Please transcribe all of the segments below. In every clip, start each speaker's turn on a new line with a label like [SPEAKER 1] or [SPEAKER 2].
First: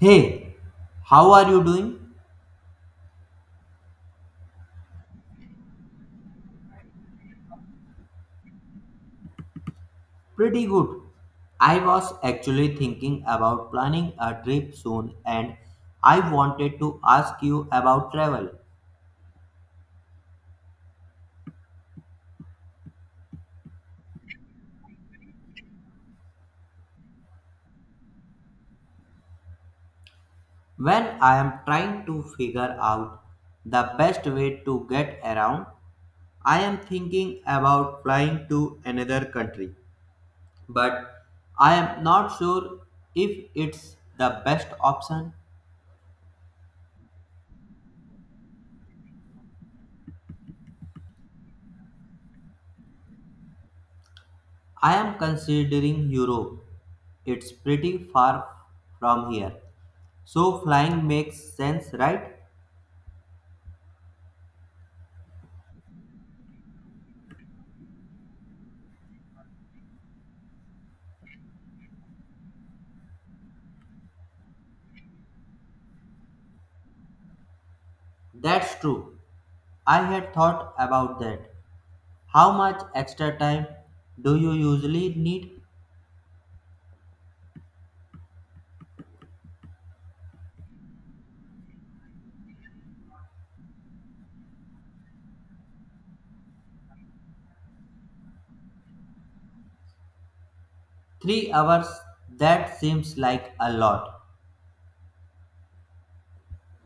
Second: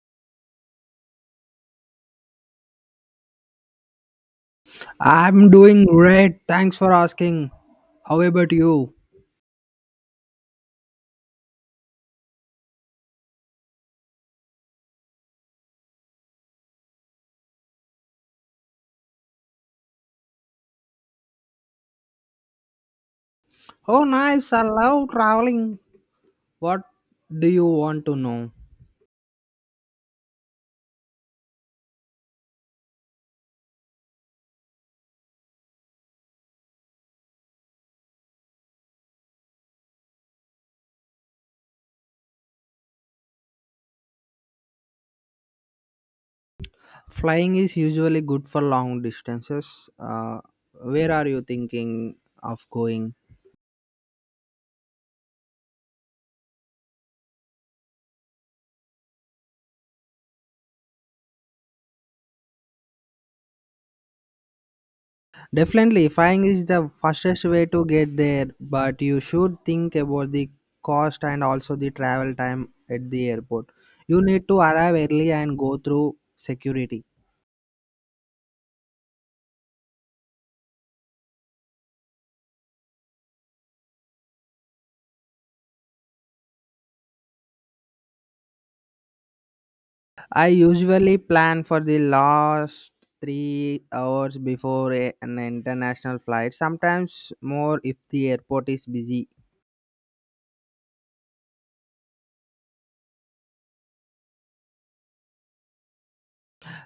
[SPEAKER 1] Hey, how are you doing?
[SPEAKER 2] I'm doing great. Thanks for asking. How about you?
[SPEAKER 1] Pretty good. I was actually thinking about planning a trip soon and I wanted to ask you about travel.
[SPEAKER 2] Oh, nice. I love traveling. What do you want to know?
[SPEAKER 1] When I am trying to figure out the best way to get around, I am thinking about flying to another country, but I am not sure if it's the best option.
[SPEAKER 2] Flying is usually good for long distances. Where are you thinking of going?
[SPEAKER 1] I am considering Europe. It's pretty far from here. So flying makes sense, right?
[SPEAKER 2] Definitely, flying is the fastest way to get there, but you should think about the cost and also the travel time at the airport. You need to arrive early and go through security.
[SPEAKER 1] That's true. I had thought about that. How much extra time do you usually need?
[SPEAKER 2] I usually plan for the last 3 hours before an international flight, sometimes more if the airport is busy.
[SPEAKER 1] 3 hours? That seems like a lot.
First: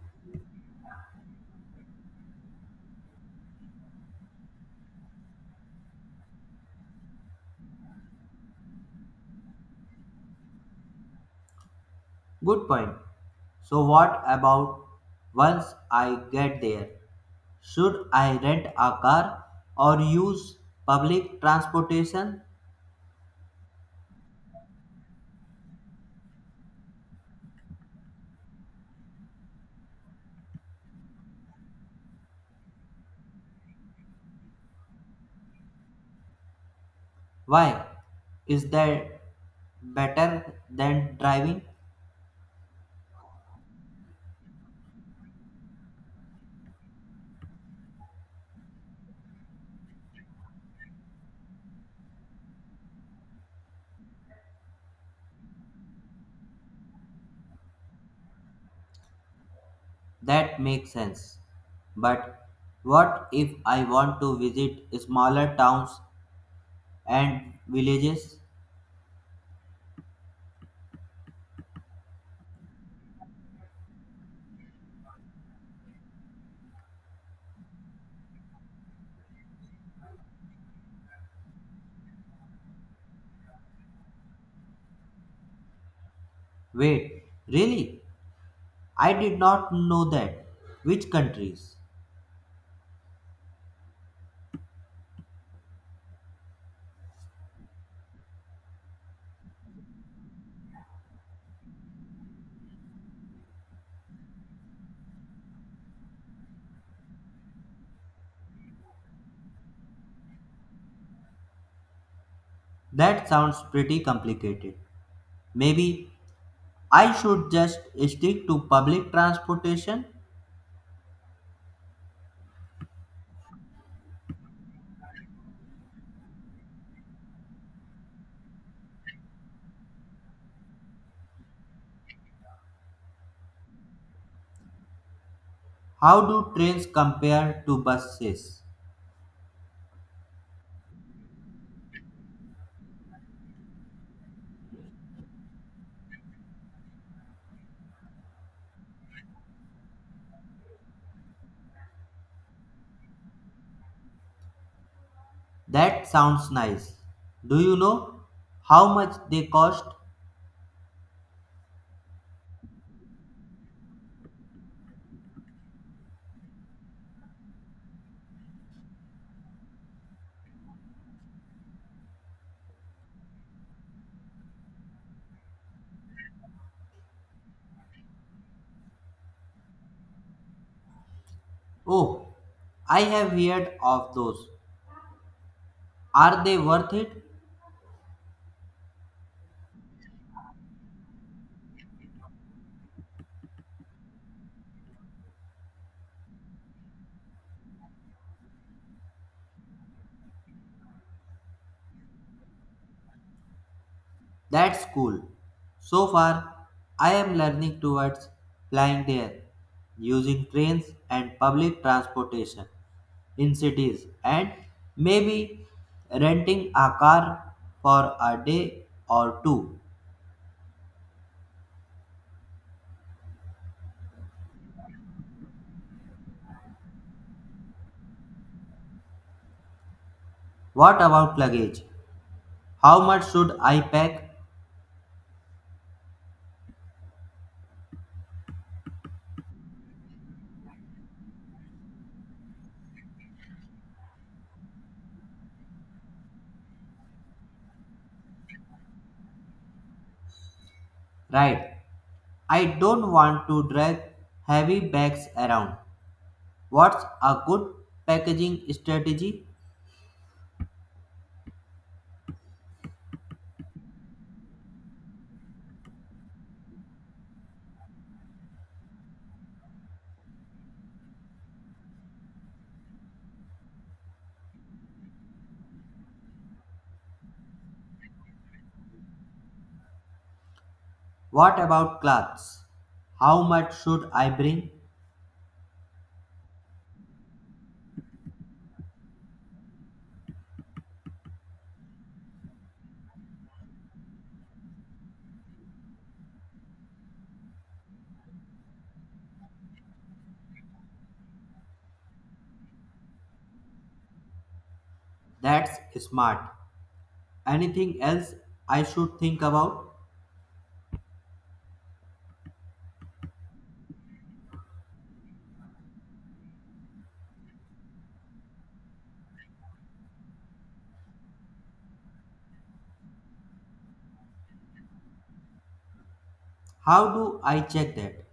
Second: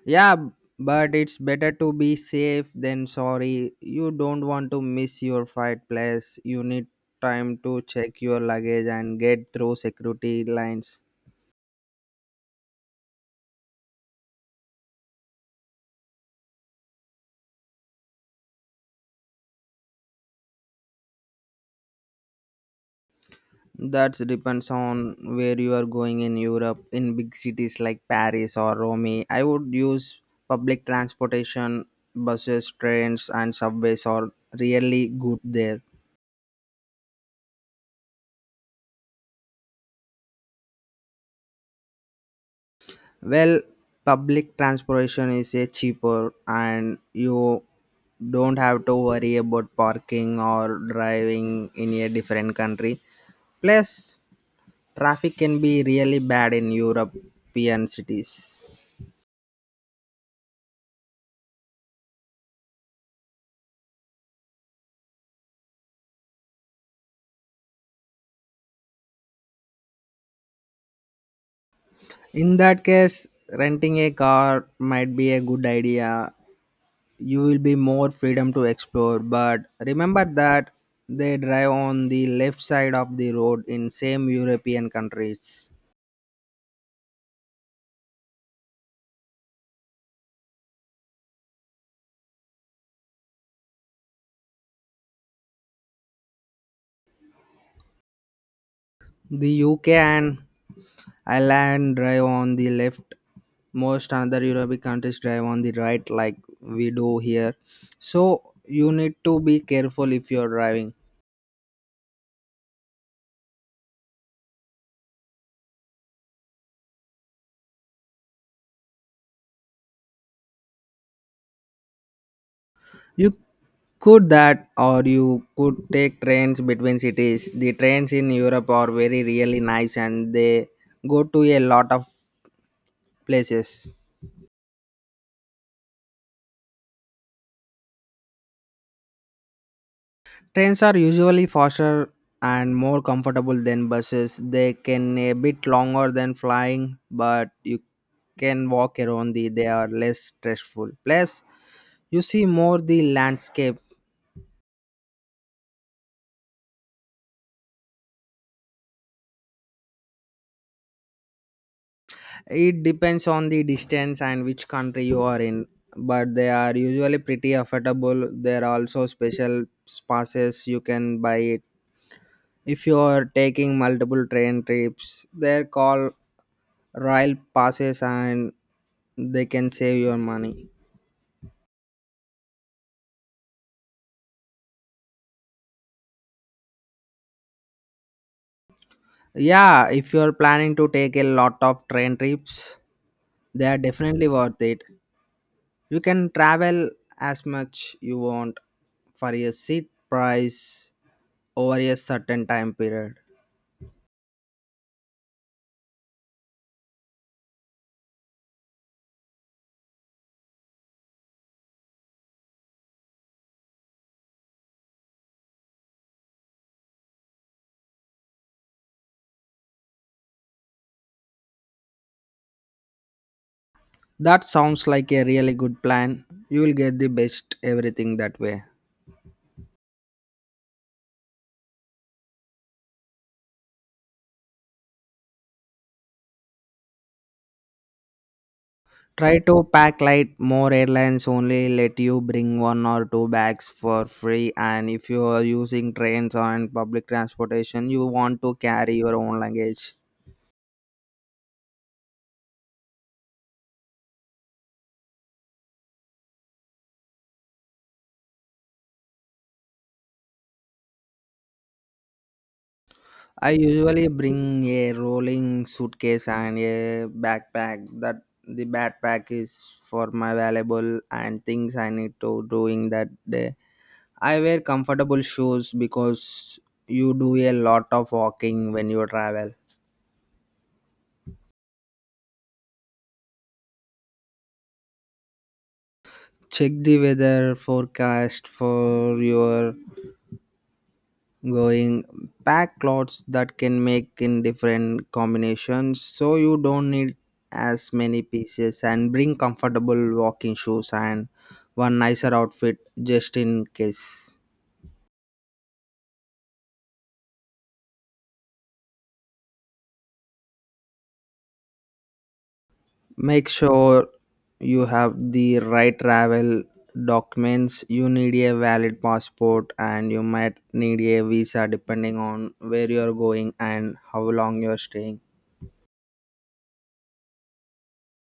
[SPEAKER 2] Yeah, but it's better to be safe than sorry. You don't want to miss your flight, place. You need time to check your luggage and get through security lines.
[SPEAKER 1] Good point. So what about once I get there? Should I rent a car or use public transportation?
[SPEAKER 2] That depends on where you are going in Europe. In big cities like Paris or Rome, I would use public transportation, buses, trains, and subways are really good there.
[SPEAKER 1] Why? Is that better than driving?
[SPEAKER 2] Well, public transportation is a cheaper, and you don't have to worry about parking or driving in a different country. Plus, traffic can be really bad in European cities.
[SPEAKER 1] That makes sense. But what if I want to visit smaller towns and villages?
[SPEAKER 2] In that case, renting a car might be a good idea. You will be more freedom to explore, but remember that they drive on the left side of the road in same European countries.
[SPEAKER 1] Wait, really? I did not know that. Which countries?
[SPEAKER 2] The UK and Ireland drive on the left. Most other European countries drive on the right, like we do here. So you need to be careful if you're driving.
[SPEAKER 1] That sounds pretty complicated. Maybe I should just stick to public transportation?
[SPEAKER 2] You Could that, or you could take trains between cities. The trains in Europe are very really nice and they go to a lot of places.
[SPEAKER 1] How do trains compare to buses?
[SPEAKER 2] Trains are usually faster and more comfortable than buses. They can a bit longer than flying, but you can walk around the they are less stressful. Plus, you see more the landscape.
[SPEAKER 1] That sounds nice. Do you know how much they cost?
[SPEAKER 2] It depends on the distance and which country you are in, but they are usually pretty affordable. There are also special passes you can buy it. If you are taking multiple train trips, they're called rail passes and they can save your money.
[SPEAKER 1] Oh, I have heard of those. Are they worth it?
[SPEAKER 2] Yeah, if you're planning to take a lot of train trips, they are definitely worth it. You can travel as much you want for a seat price over a certain time period.
[SPEAKER 1] That's cool. So far, I am learning towards flying there, using trains and public transportation in cities, and maybe renting a car for a day or two.
[SPEAKER 2] That sounds like a really good plan. You will get the best everything that way.
[SPEAKER 1] What about luggage? How much should I pack?
[SPEAKER 2] Try to pack light. More airlines only let you bring one or two bags for free. And if you are using trains and public transportation, you want to carry your own luggage.
[SPEAKER 1] Right. I don't want to drag heavy bags around. What's a good packaging strategy?
[SPEAKER 2] I usually bring a rolling suitcase and a backpack. That the backpack is for my valuable and things I need to doing that day. I wear comfortable shoes because you do a lot of walking when you travel.
[SPEAKER 1] What about clothes? How much should I bring?
[SPEAKER 2] Check the weather forecast for your going. Pack clothes that can make in different combinations so you don't need as many pieces and bring comfortable walking shoes and one nicer outfit just in case.
[SPEAKER 1] That's smart. Anything else I should think about?
[SPEAKER 2] Make sure you have the right travel documents. You need a valid passport and you might need a visa depending on where you're going and how long you're staying.
[SPEAKER 1] How do I check that?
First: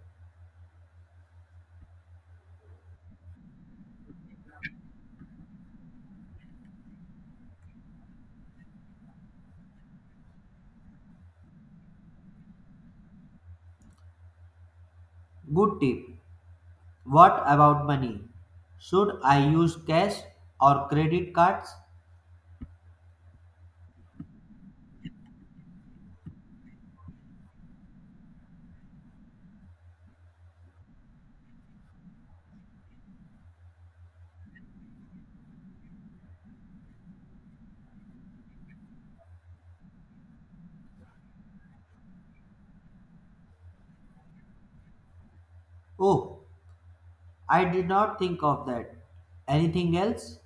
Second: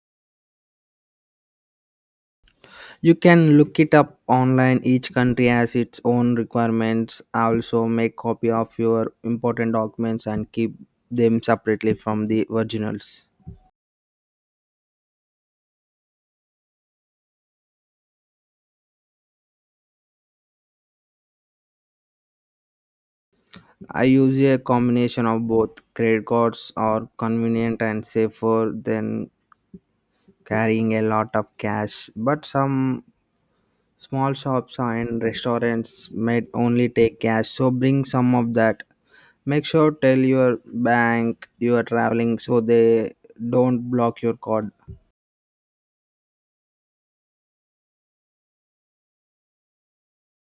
[SPEAKER 2] You can look it up online. Each country has its own requirements. Also, make copy of your important documents and keep them separately from the originals.
[SPEAKER 1] Good tip. What about money? Should I use cash or credit cards?
[SPEAKER 2] I use a combination of both credit cards are convenient and safer than carrying a lot of cash, but some small shops and restaurants might only take cash, so bring some of that. Make sure tell your bank you are traveling so they don't block your card.
[SPEAKER 1] Oh, I did not think of that. Anything else?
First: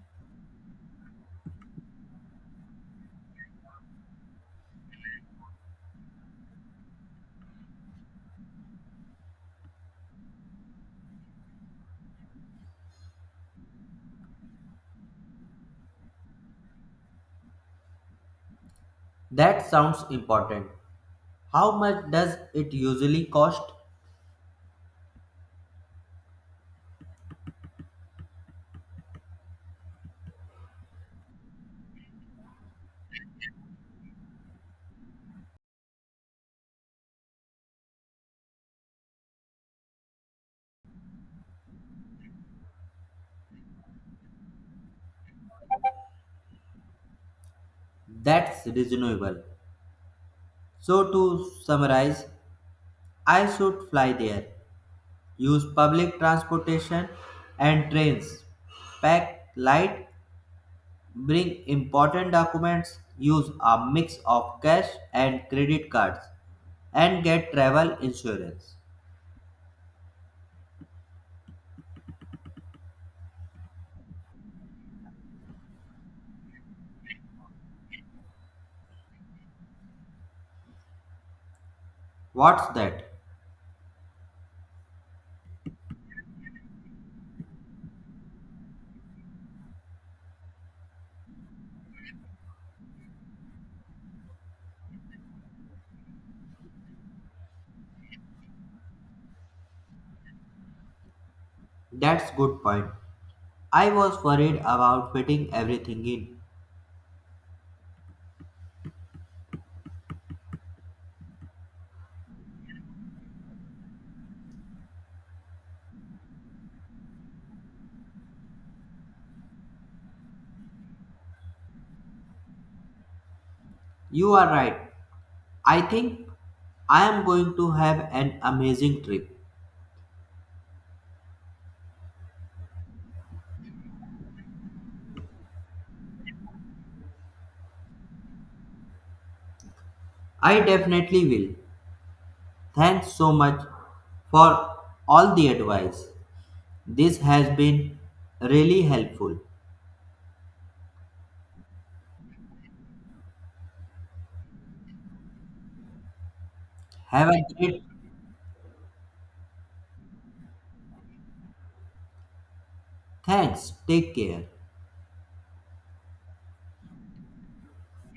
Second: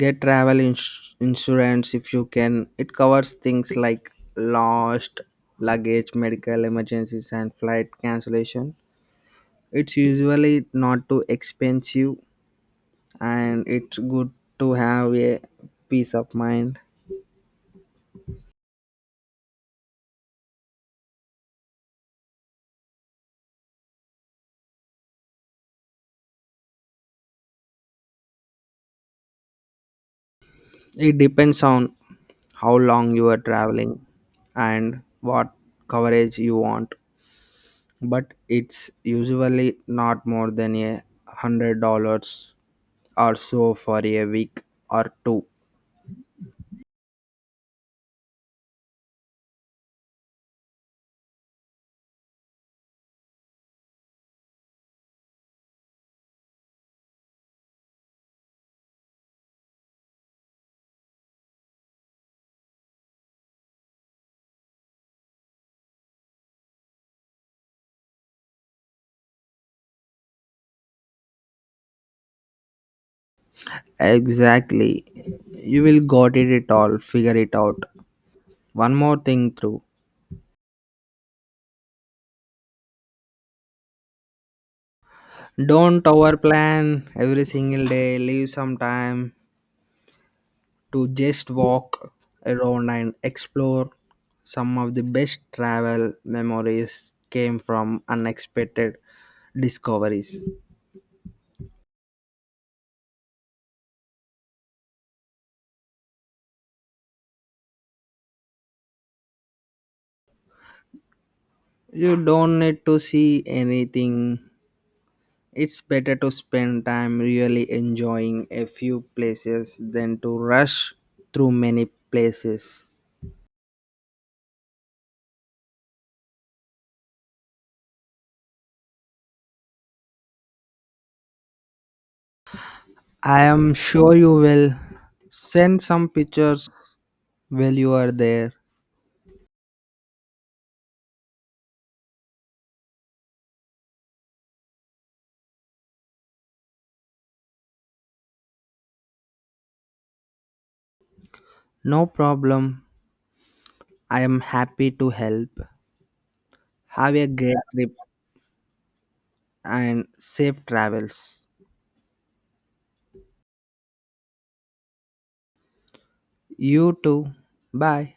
[SPEAKER 2] Get travel insurance if you can. It covers things like lost luggage, medical emergencies, and flight cancellation. It's usually not too expensive and it's good to have a peace of mind.
[SPEAKER 1] That sounds important. How much does it usually cost?
[SPEAKER 2] It depends on how long you are traveling and what coverage you want, but it's usually not more than $100 or so for a week or two.
[SPEAKER 1] That's reasonable. So, to summarize, I should fly there, use public transportation and trains, pack light, bring important documents, use a mix of cash and credit cards, and get travel insurance.
[SPEAKER 2] Exactly. You will got it, it all, figure it out. One more thing through.
[SPEAKER 1] What's that?
[SPEAKER 2] Don't overplan every single day, leave some time to just walk around and explore. Some of the best travel memories came from unexpected discoveries.
[SPEAKER 1] That's good point. I was worried about fitting everything in.
[SPEAKER 2] You don't need to see anything. It's better to spend time really enjoying a few places than to rush through many places.
[SPEAKER 1] You are right. I think I am going to have an amazing trip.
[SPEAKER 2] I am sure you will send some pictures while you are there.
[SPEAKER 1] I definitely will. Thanks so much for all the advice. This has been really helpful.
[SPEAKER 2] No problem. I am happy to help. Have a
[SPEAKER 1] Have a
[SPEAKER 2] great
[SPEAKER 1] great
[SPEAKER 2] trip. And safe travels.
[SPEAKER 1] thanks. Take care.
[SPEAKER 2] You too. Bye.